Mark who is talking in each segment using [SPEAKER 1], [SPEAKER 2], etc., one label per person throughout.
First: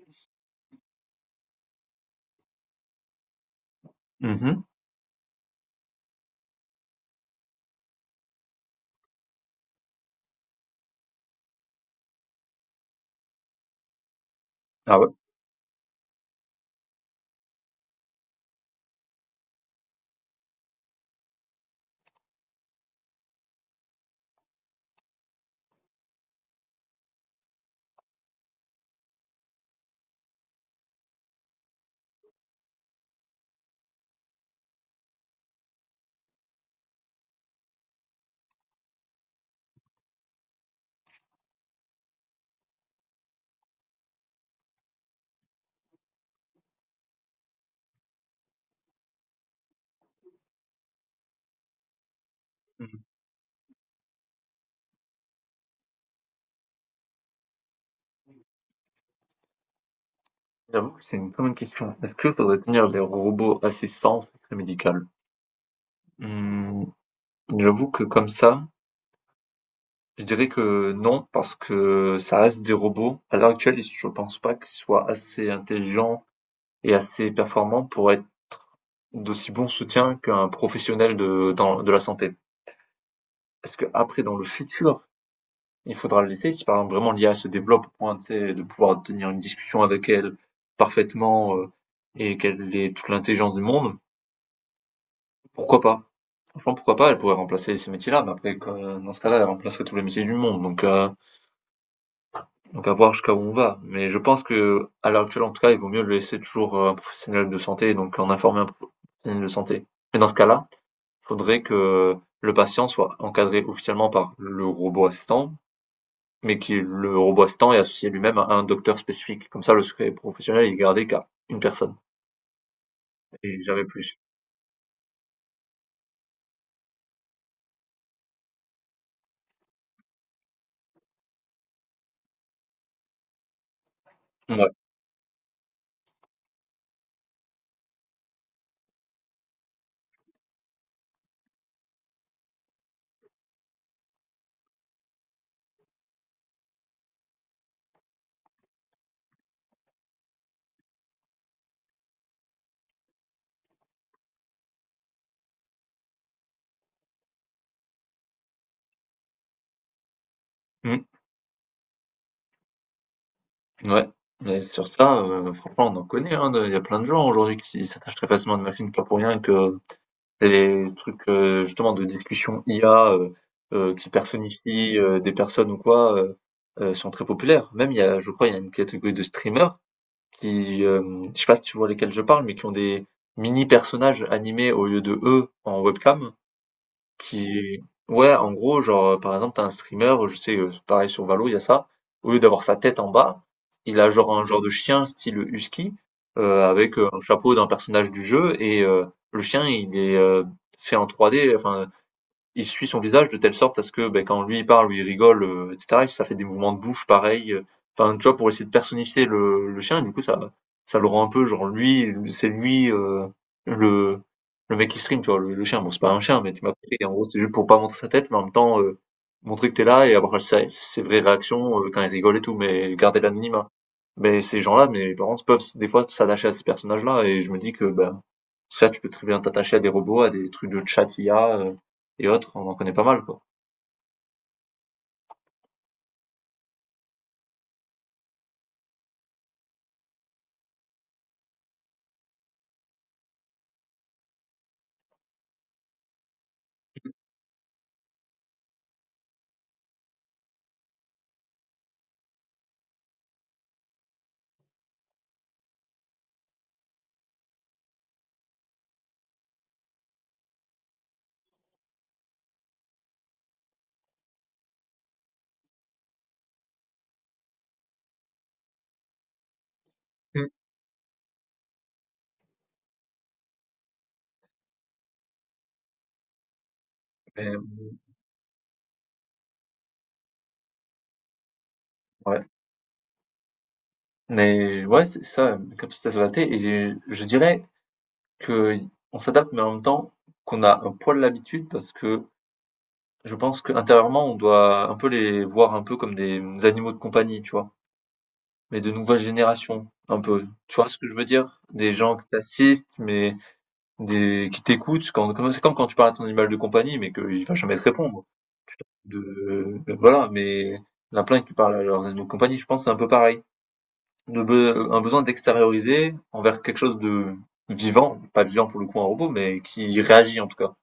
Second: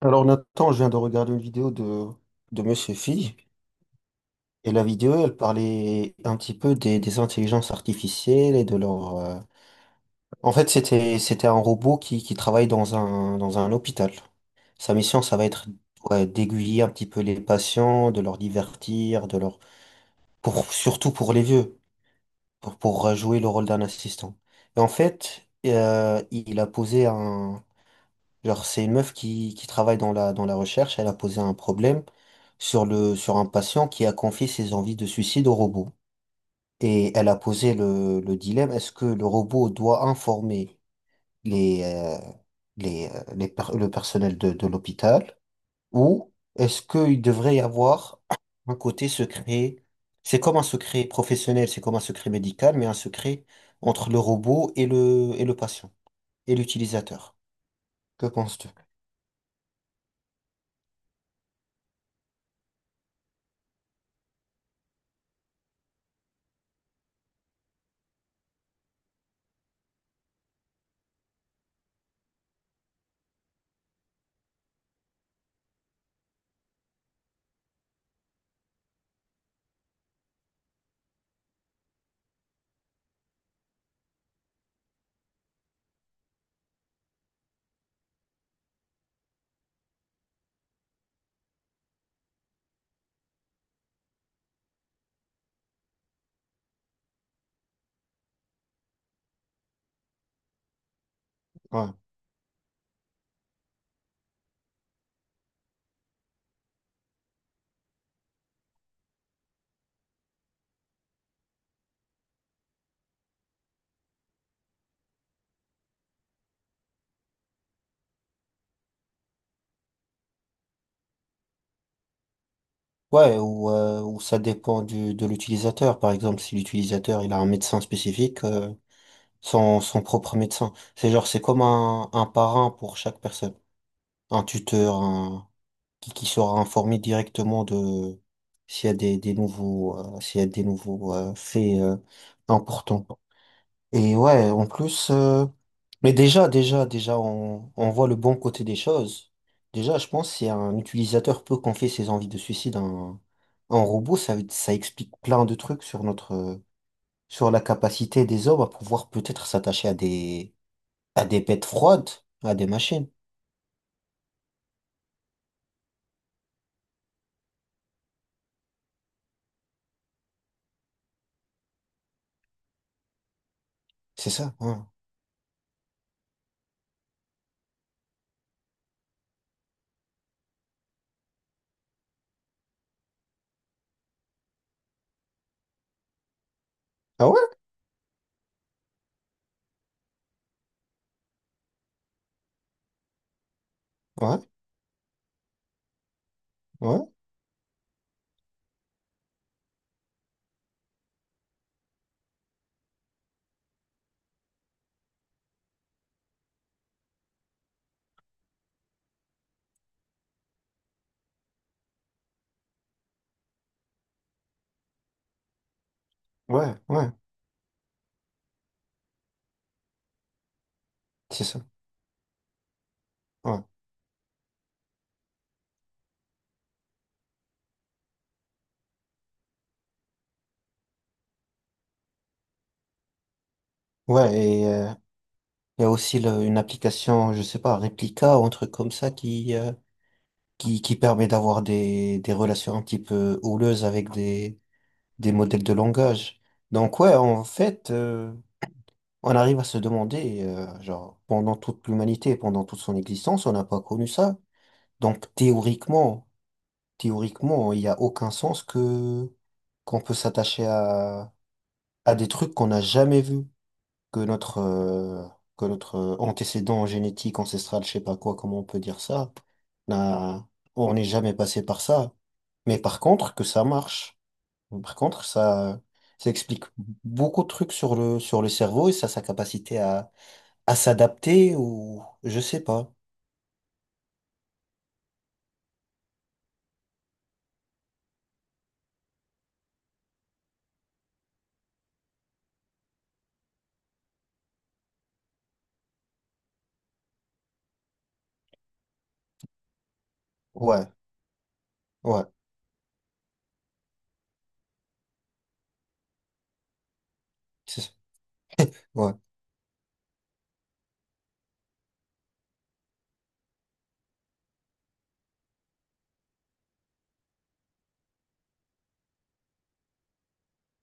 [SPEAKER 1] Alors Nathan, je viens de regarder une vidéo de Monsieur Phi,
[SPEAKER 2] Mmh.
[SPEAKER 1] et la vidéo, elle parlait un petit peu des intelligences artificielles et de leur... En fait, c'était un robot qui travaille dans un hôpital. Sa
[SPEAKER 2] Ah ouais?
[SPEAKER 1] mission, ça va être ouais, d'aiguiller un petit peu les patients, de leur divertir, de leur... Pour, surtout pour les vieux, pour jouer le rôle d'un assistant. Et en fait, il a posé un... Genre, c'est une meuf qui travaille dans la recherche. Elle a posé un problème sur sur un patient qui a confié ses envies de suicide au robot. Et elle a posé le dilemme, est-ce que le robot doit informer les, euh, le personnel de l'hôpital ou est-ce qu'il devrait y avoir un côté secret? C'est comme un secret professionnel, c'est comme un secret médical, mais un
[SPEAKER 2] Mmh.
[SPEAKER 1] secret entre le robot et le patient et l'utilisateur. Que penses-tu?
[SPEAKER 2] J'avoue que c'est une très bonne question. Est-ce que faudrait tenir les robots à ses sans secret médical? Mmh, j'avoue que comme ça, je dirais que non, parce que ça reste des robots. À l'heure actuelle, je pense pas qu'ils soient assez intelligents et assez performants pour être d'aussi bons soutiens qu'un professionnel de dans de la santé. Est-ce que après, dans le futur, il faudra le laisser? Si par exemple vraiment l'IA se développe au point, tu sais, de pouvoir tenir une discussion avec elle parfaitement, et qu'elle ait toute l'intelligence du monde. Pourquoi pas? Franchement, pourquoi pas? Elle pourrait remplacer ces métiers-là, mais après, dans ce cas-là, elle remplacerait tous les métiers du monde. Donc, euh,
[SPEAKER 1] Ouais.
[SPEAKER 2] donc à voir jusqu'à où on va. Mais je pense que, à l'heure actuelle, en tout cas, il vaut mieux le laisser toujours à un professionnel de santé, donc en informer un professionnel de santé. Mais dans ce cas-là, il faudrait que le patient soit encadré officiellement par le robot assistant, mais que le robot assistant est associé lui-même à un docteur spécifique. Comme ça, le secret professionnel est gardé qu'à une personne
[SPEAKER 1] Ouais,
[SPEAKER 2] et
[SPEAKER 1] ou,
[SPEAKER 2] jamais
[SPEAKER 1] euh,
[SPEAKER 2] plus.
[SPEAKER 1] ou ça dépend de l'utilisateur. Par exemple, si l'utilisateur il a un médecin spécifique, son propre médecin. C'est genre, c'est comme un parrain pour chaque personne. Un
[SPEAKER 2] Ouais.
[SPEAKER 1] tuteur un- qui sera informé directement de s'il y a des nouveaux, s'il y a des nouveaux faits importants. Et ouais, en plus, mais déjà, on voit le bon côté des choses. Déjà, je pense si un utilisateur peut confier ses envies de suicide à un robot, ça explique plein de trucs sur notre, sur la capacité des hommes à pouvoir peut-être s'attacher
[SPEAKER 2] Mmh.
[SPEAKER 1] à des bêtes froides, à des machines.
[SPEAKER 2] Ouais, mais sur ça, franchement, on en connaît, hein, de il y a plein de gens aujourd'hui qui s'attachent très facilement à une machine, pas pour rien que les trucs, justement de discussion IA, qui
[SPEAKER 1] C'est ça, ouais.
[SPEAKER 2] personnifient, des personnes ou quoi, sont très populaires. Même il y a je crois, il y a une catégorie de streamers qui, je sais pas si tu vois lesquels je parle, mais qui ont des mini personnages animés au lieu de eux en webcam
[SPEAKER 1] Ah ouais?
[SPEAKER 2] qui est. Ouais, en gros, genre, par exemple, t'as un streamer, je sais, pareil sur Valo, il y a ça. Au lieu d'avoir sa tête en bas, il a genre
[SPEAKER 1] Ouais,
[SPEAKER 2] un genre de chien style husky, avec,
[SPEAKER 1] ouais,
[SPEAKER 2] un chapeau d'un personnage du jeu et le chien, il est, fait en 3D, enfin il suit son visage de telle sorte à ce que ben, quand lui il parle ou il rigole, etc., ça fait des mouvements de bouche pareil. Enfin, tu vois, pour essayer de personnifier le chien, et du coup, ça le rend un peu genre lui, c'est lui le, le mec qui stream, tu vois, le chien. Bon, c'est pas un chien, mais tu m'as
[SPEAKER 1] ouais,
[SPEAKER 2] compris.
[SPEAKER 1] ouais,
[SPEAKER 2] En gros, c'est juste pour pas montrer sa tête, mais en même temps, montrer que t'es là et avoir ses vraies
[SPEAKER 1] c'est ça,
[SPEAKER 2] réactions quand il rigole et tout, mais garder
[SPEAKER 1] ouais.
[SPEAKER 2] l'anonymat. Mais ces gens-là, mes parents peuvent des fois s'attacher à ces personnages-là, et je me dis que ben ça, tu peux très bien t'attacher à des robots, à des trucs de chat IA et autres, on en connaît pas mal, quoi.
[SPEAKER 1] Ouais, et il y a aussi le- une application, je sais pas, Replica ou un truc comme ça qui permet d'avoir des relations un petit peu houleuses avec des modèles de langage. Donc ouais, en fait, on arrive à se demander, genre, pendant toute l'humanité, pendant toute son existence, on n'a pas connu ça. Donc théoriquement, il n'y a aucun sens que qu'on peut s'attacher à des trucs qu'on n'a jamais vus, que notre, antécédent génétique, ancestral, je sais pas quoi, comment on peut dire ça, n'a-
[SPEAKER 2] Mm.
[SPEAKER 1] on n'est jamais passé par ça. Mais par contre, que ça marche. Par contre, ça explique beaucoup de
[SPEAKER 2] Mais
[SPEAKER 1] trucs sur le cerveau et ça, sa capacité à s'adapter ou je
[SPEAKER 2] ouais,
[SPEAKER 1] sais pas.
[SPEAKER 2] mais ouais, c'est ça, la capacité à s'adapter. Et je dirais que on s'adapte, mais en même temps qu'on a un poil l'habitude, parce que je pense qu'intérieurement, on doit un peu les voir un peu comme des animaux de compagnie, tu vois. Mais de nouvelle génération, un peu. Tu
[SPEAKER 1] Ouais,
[SPEAKER 2] vois ce que je veux dire? Des gens
[SPEAKER 1] ouais,
[SPEAKER 2] qui t'assistent, mais des qui t'écoutent. C'est comme quand tu parles à ton animal de compagnie, mais qu'il va jamais
[SPEAKER 1] c'est
[SPEAKER 2] te
[SPEAKER 1] ça.
[SPEAKER 2] répondre.
[SPEAKER 1] Ouais,
[SPEAKER 2] De Voilà, mais il y en a plein qui parlent à leurs animaux de compagnie, je pense que c'est un peu pareil. Un besoin d'extérioriser envers quelque chose de vivant, pas vivant pour le coup un robot, mais qui réagit en tout cas,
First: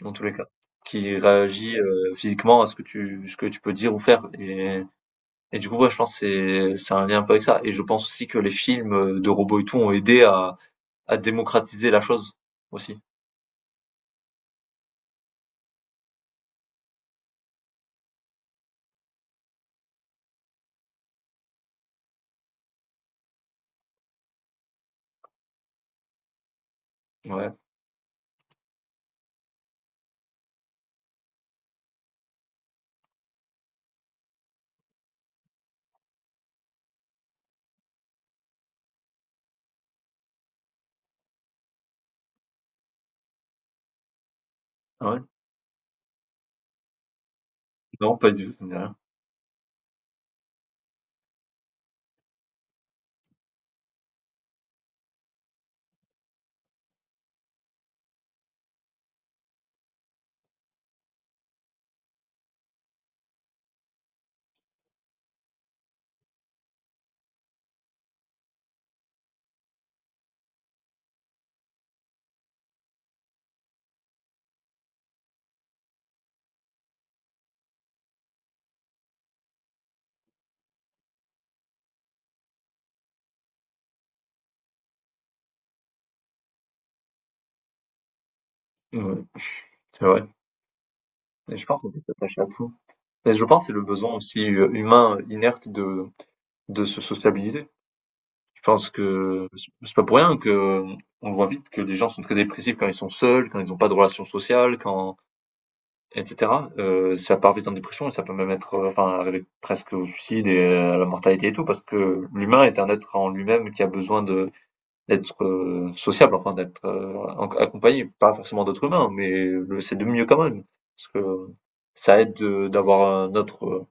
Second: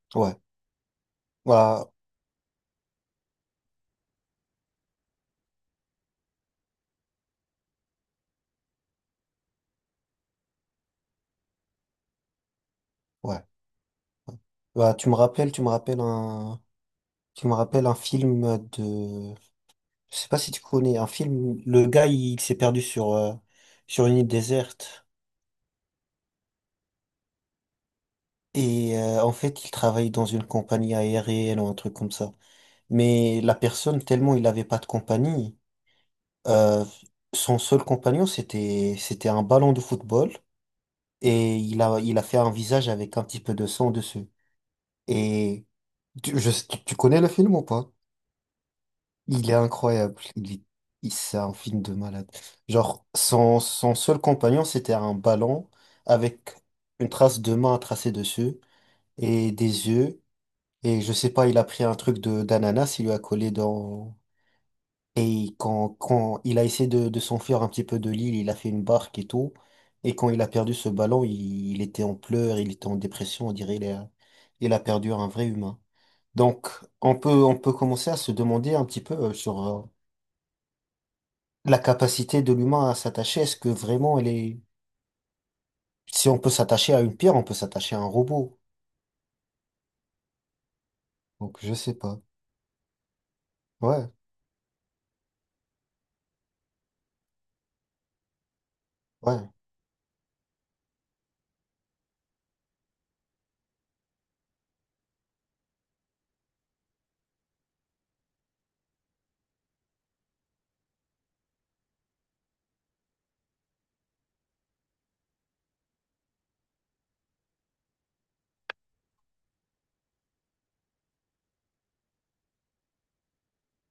[SPEAKER 2] dans tous les
[SPEAKER 1] ouais,
[SPEAKER 2] cas. Qui réagit
[SPEAKER 1] bah,
[SPEAKER 2] physiquement à ce que tu peux dire ou faire. Et du coup, ouais, je pense que c'est un lien un peu avec ça. Et je pense aussi que les films de robots et tout ont aidé à, démocratiser la chose aussi.
[SPEAKER 1] ouais. Bah, tu me rappelles un film de, je sais pas si tu connais, un film, le gars, s'est perdu sur une île déserte
[SPEAKER 2] Ouais.
[SPEAKER 1] et en fait, il travaille dans une compagnie aérienne ou un truc comme ça. Mais la personne, tellement il n'avait pas de compagnie, euh, son seul compagnon, c'était un ballon de football et il a fait un visage avec un petit peu de sang dessus.
[SPEAKER 2] Ah ouais.
[SPEAKER 1] Et tu, je- tu tu connais le film ou pas?
[SPEAKER 2] Non, pas du tout, ça me dit rien.
[SPEAKER 1] Il est incroyable. C'est un film de malade. Genre, son seul compagnon, c'était un ballon avec une trace de main tracée dessus et des yeux. Et je sais pas, il a pris un truc de d'ananas, il lui a collé dans. Et il- quand il a essayé de s'enfuir un petit peu de l'île, il a fait une barque et tout. Et quand il a perdu ce ballon, il était en pleurs, il était en dépression, on dirait il a perdu un vrai humain. Donc, on peut commencer à se demander un petit peu sur la capacité de l'humain à s'attacher. Est-ce que vraiment elle est... Si on peut s'attacher à une pierre, on peut s'attacher à un robot.
[SPEAKER 2] Ouais, c'est vrai. Et
[SPEAKER 1] Donc,
[SPEAKER 2] je
[SPEAKER 1] je
[SPEAKER 2] pense qu'on
[SPEAKER 1] sais
[SPEAKER 2] peut
[SPEAKER 1] pas.
[SPEAKER 2] s'attacher à tout. Mais je pense que c'est le
[SPEAKER 1] Ouais,
[SPEAKER 2] besoin aussi humain inerte de se sociabiliser. Je pense que
[SPEAKER 1] ouais.
[SPEAKER 2] c'est pas pour rien que on voit vite que les gens sont très dépressifs quand ils sont seuls, quand ils n'ont pas de relations sociales, quand etc. Ça part vite en dépression et ça peut même être enfin arriver presque au suicide et à la mortalité et tout parce que l'humain est un être en lui-même qui a besoin de d'être sociable, enfin d'être accompagné, pas forcément d'autres humains, mais c'est de mieux quand même parce que ça aide d'avoir un autre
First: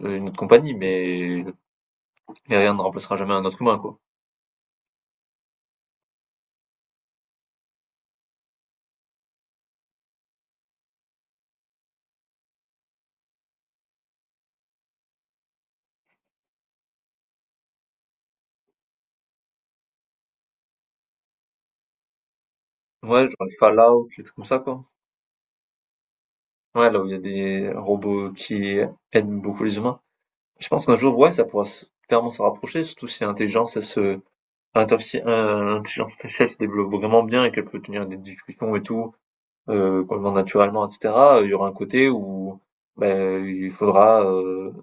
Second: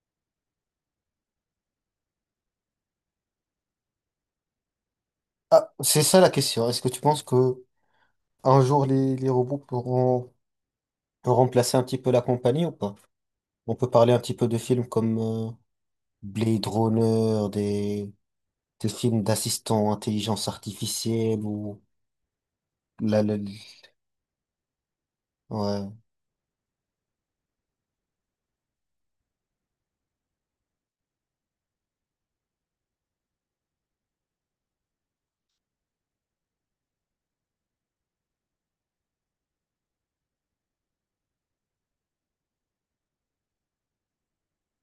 [SPEAKER 2] une autre compagnie, mais rien ne remplacera jamais un autre humain, quoi.
[SPEAKER 1] Ah, c'est ça la question. Est-ce que tu penses que un jour les robots pourront remplacer un petit peu la compagnie ou pas? On peut parler un petit peu de films comme Blade Runner, des films d'assistants, intelligence artificielle ou la,
[SPEAKER 2] Ouais,
[SPEAKER 1] la-
[SPEAKER 2] genre les Fallout, les trucs comme ça, quoi.
[SPEAKER 1] ouais,
[SPEAKER 2] Ouais, là où il y a des robots qui aiment beaucoup les humains. Je pense qu'un jour, ouais, ça pourra se clairement se rapprocher, surtout si l'intelligence heu, l'intelligence artificielle se développe vraiment bien et qu'elle peut tenir des discussions et tout, complètement naturellement et cetera, il y aura un côté où, beh, il faudra,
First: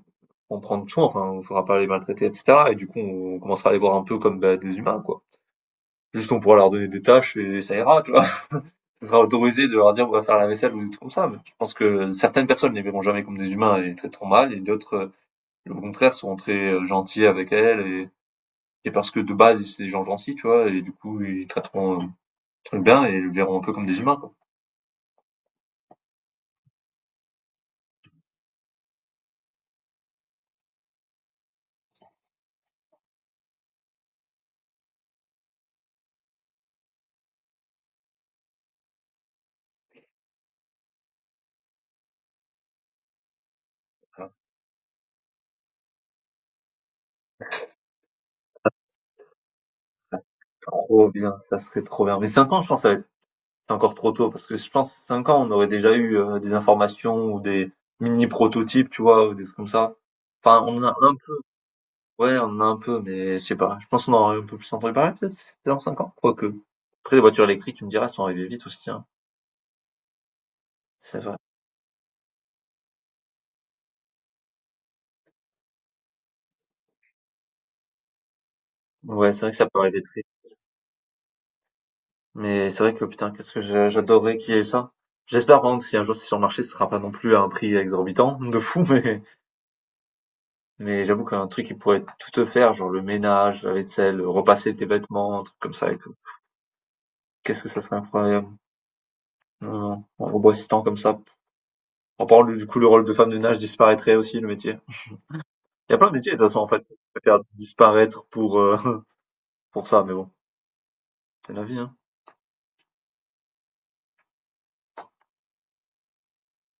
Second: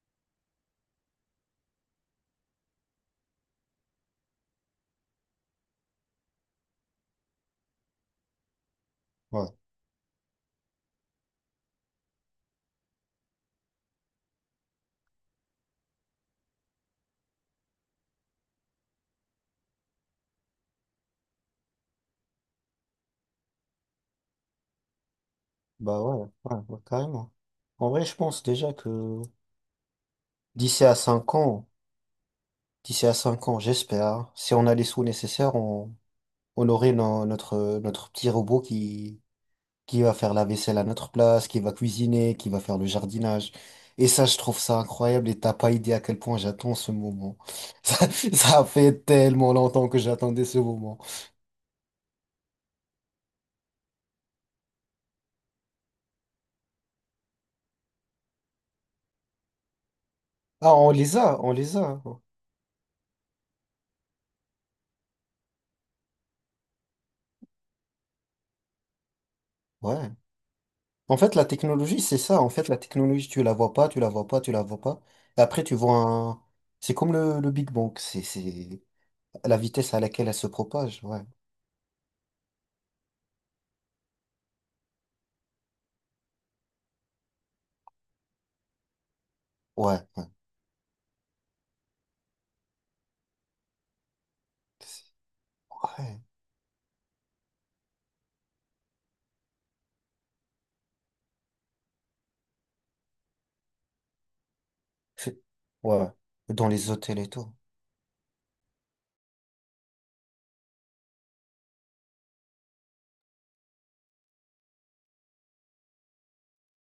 [SPEAKER 2] en prendre soin, enfin, il faudra pas les maltraiter et cetera et du coup, on commencera à les voir un peu comme, bah, des humains, quoi. Juste, on pourra leur donner des tâches et ça ira, tu vois. Ça sera
[SPEAKER 1] ouais,
[SPEAKER 2] autorisé de leur dire, on va faire la vaisselle ou des trucs comme ça. Mais je pense que certaines personnes les verront jamais comme des humains et les traiteront mal, et d'autres, au contraire, seront très gentils avec elles et parce que de base, c'est des gens gentils, tu vois, et du coup, ils traiteront très bien et les verront un peu comme des humains, quoi.
[SPEAKER 1] bah ouais, ouais, ouais, carrément. En vrai, je pense déjà que d'ici à 5 ans, d'ici à 5 ans, j'espère, si on a les sous nécessaires, on aurait no- notre, notre petit robot qui va faire la vaisselle à notre place, qui va cuisiner, qui va faire le jardinage. Et ça,
[SPEAKER 2] Voilà.
[SPEAKER 1] je trouve ça incroyable et t'as pas idée à quel point j'attends ce moment. Ça fait tellement longtemps que j'attendais ce moment.
[SPEAKER 2] Trop bien, ça serait trop bien. Mais 5 ans, je pense, ça va être encore trop tôt parce que je pense 5 ans, on aurait déjà eu des informations ou des mini prototypes, tu vois, ou des trucs comme ça. Enfin,
[SPEAKER 1] Ah,
[SPEAKER 2] on en a un peu.
[SPEAKER 1] on les a.
[SPEAKER 2] Ouais, on en a un peu, mais je sais pas. Je pense qu'on aura un peu plus en préparé, peut-être, dans 5 ans, quoique. Après, les voitures électriques, tu me diras, elles sont arrivées vite aussi, hein.
[SPEAKER 1] Ouais. En
[SPEAKER 2] C'est
[SPEAKER 1] fait,
[SPEAKER 2] vrai.
[SPEAKER 1] la technologie, c'est ça. En fait, la technologie, tu la vois pas. Et après, tu vois un... C'est comme le Big Bang. C'est
[SPEAKER 2] Ouais, c'est vrai que
[SPEAKER 1] la
[SPEAKER 2] ça peut
[SPEAKER 1] vitesse à
[SPEAKER 2] arriver très
[SPEAKER 1] laquelle elle
[SPEAKER 2] vite.
[SPEAKER 1] se propage. Ouais.
[SPEAKER 2] Mais c'est vrai que, putain, qu'est-ce que j'adorerais qu'il y ait ça. J'espère, par contre, si un jour c'est sur le marché, ce sera pas non plus à un prix exorbitant, de fou, mais,
[SPEAKER 1] Ouais. Ouais.
[SPEAKER 2] mais j'avoue qu'un truc qui pourrait tout te faire, genre le ménage, la vaisselle, repasser tes
[SPEAKER 1] C'est-
[SPEAKER 2] vêtements, un truc comme ça et tout.
[SPEAKER 1] Ouais.
[SPEAKER 2] Qu'est-ce que ça serait incroyable. Non, non, un robot assistant comme ça. En parlant, du coup, le rôle de femme de ménage disparaîtrait aussi, le métier.
[SPEAKER 1] C'est-
[SPEAKER 2] Il y a
[SPEAKER 1] Ouais.
[SPEAKER 2] plein de métiers de toute façon
[SPEAKER 1] Dans
[SPEAKER 2] en fait, qui
[SPEAKER 1] les hôtels
[SPEAKER 2] peuvent
[SPEAKER 1] et
[SPEAKER 2] faire
[SPEAKER 1] tout.
[SPEAKER 2] disparaître pour, pour ça, mais bon, c'est la vie, hein.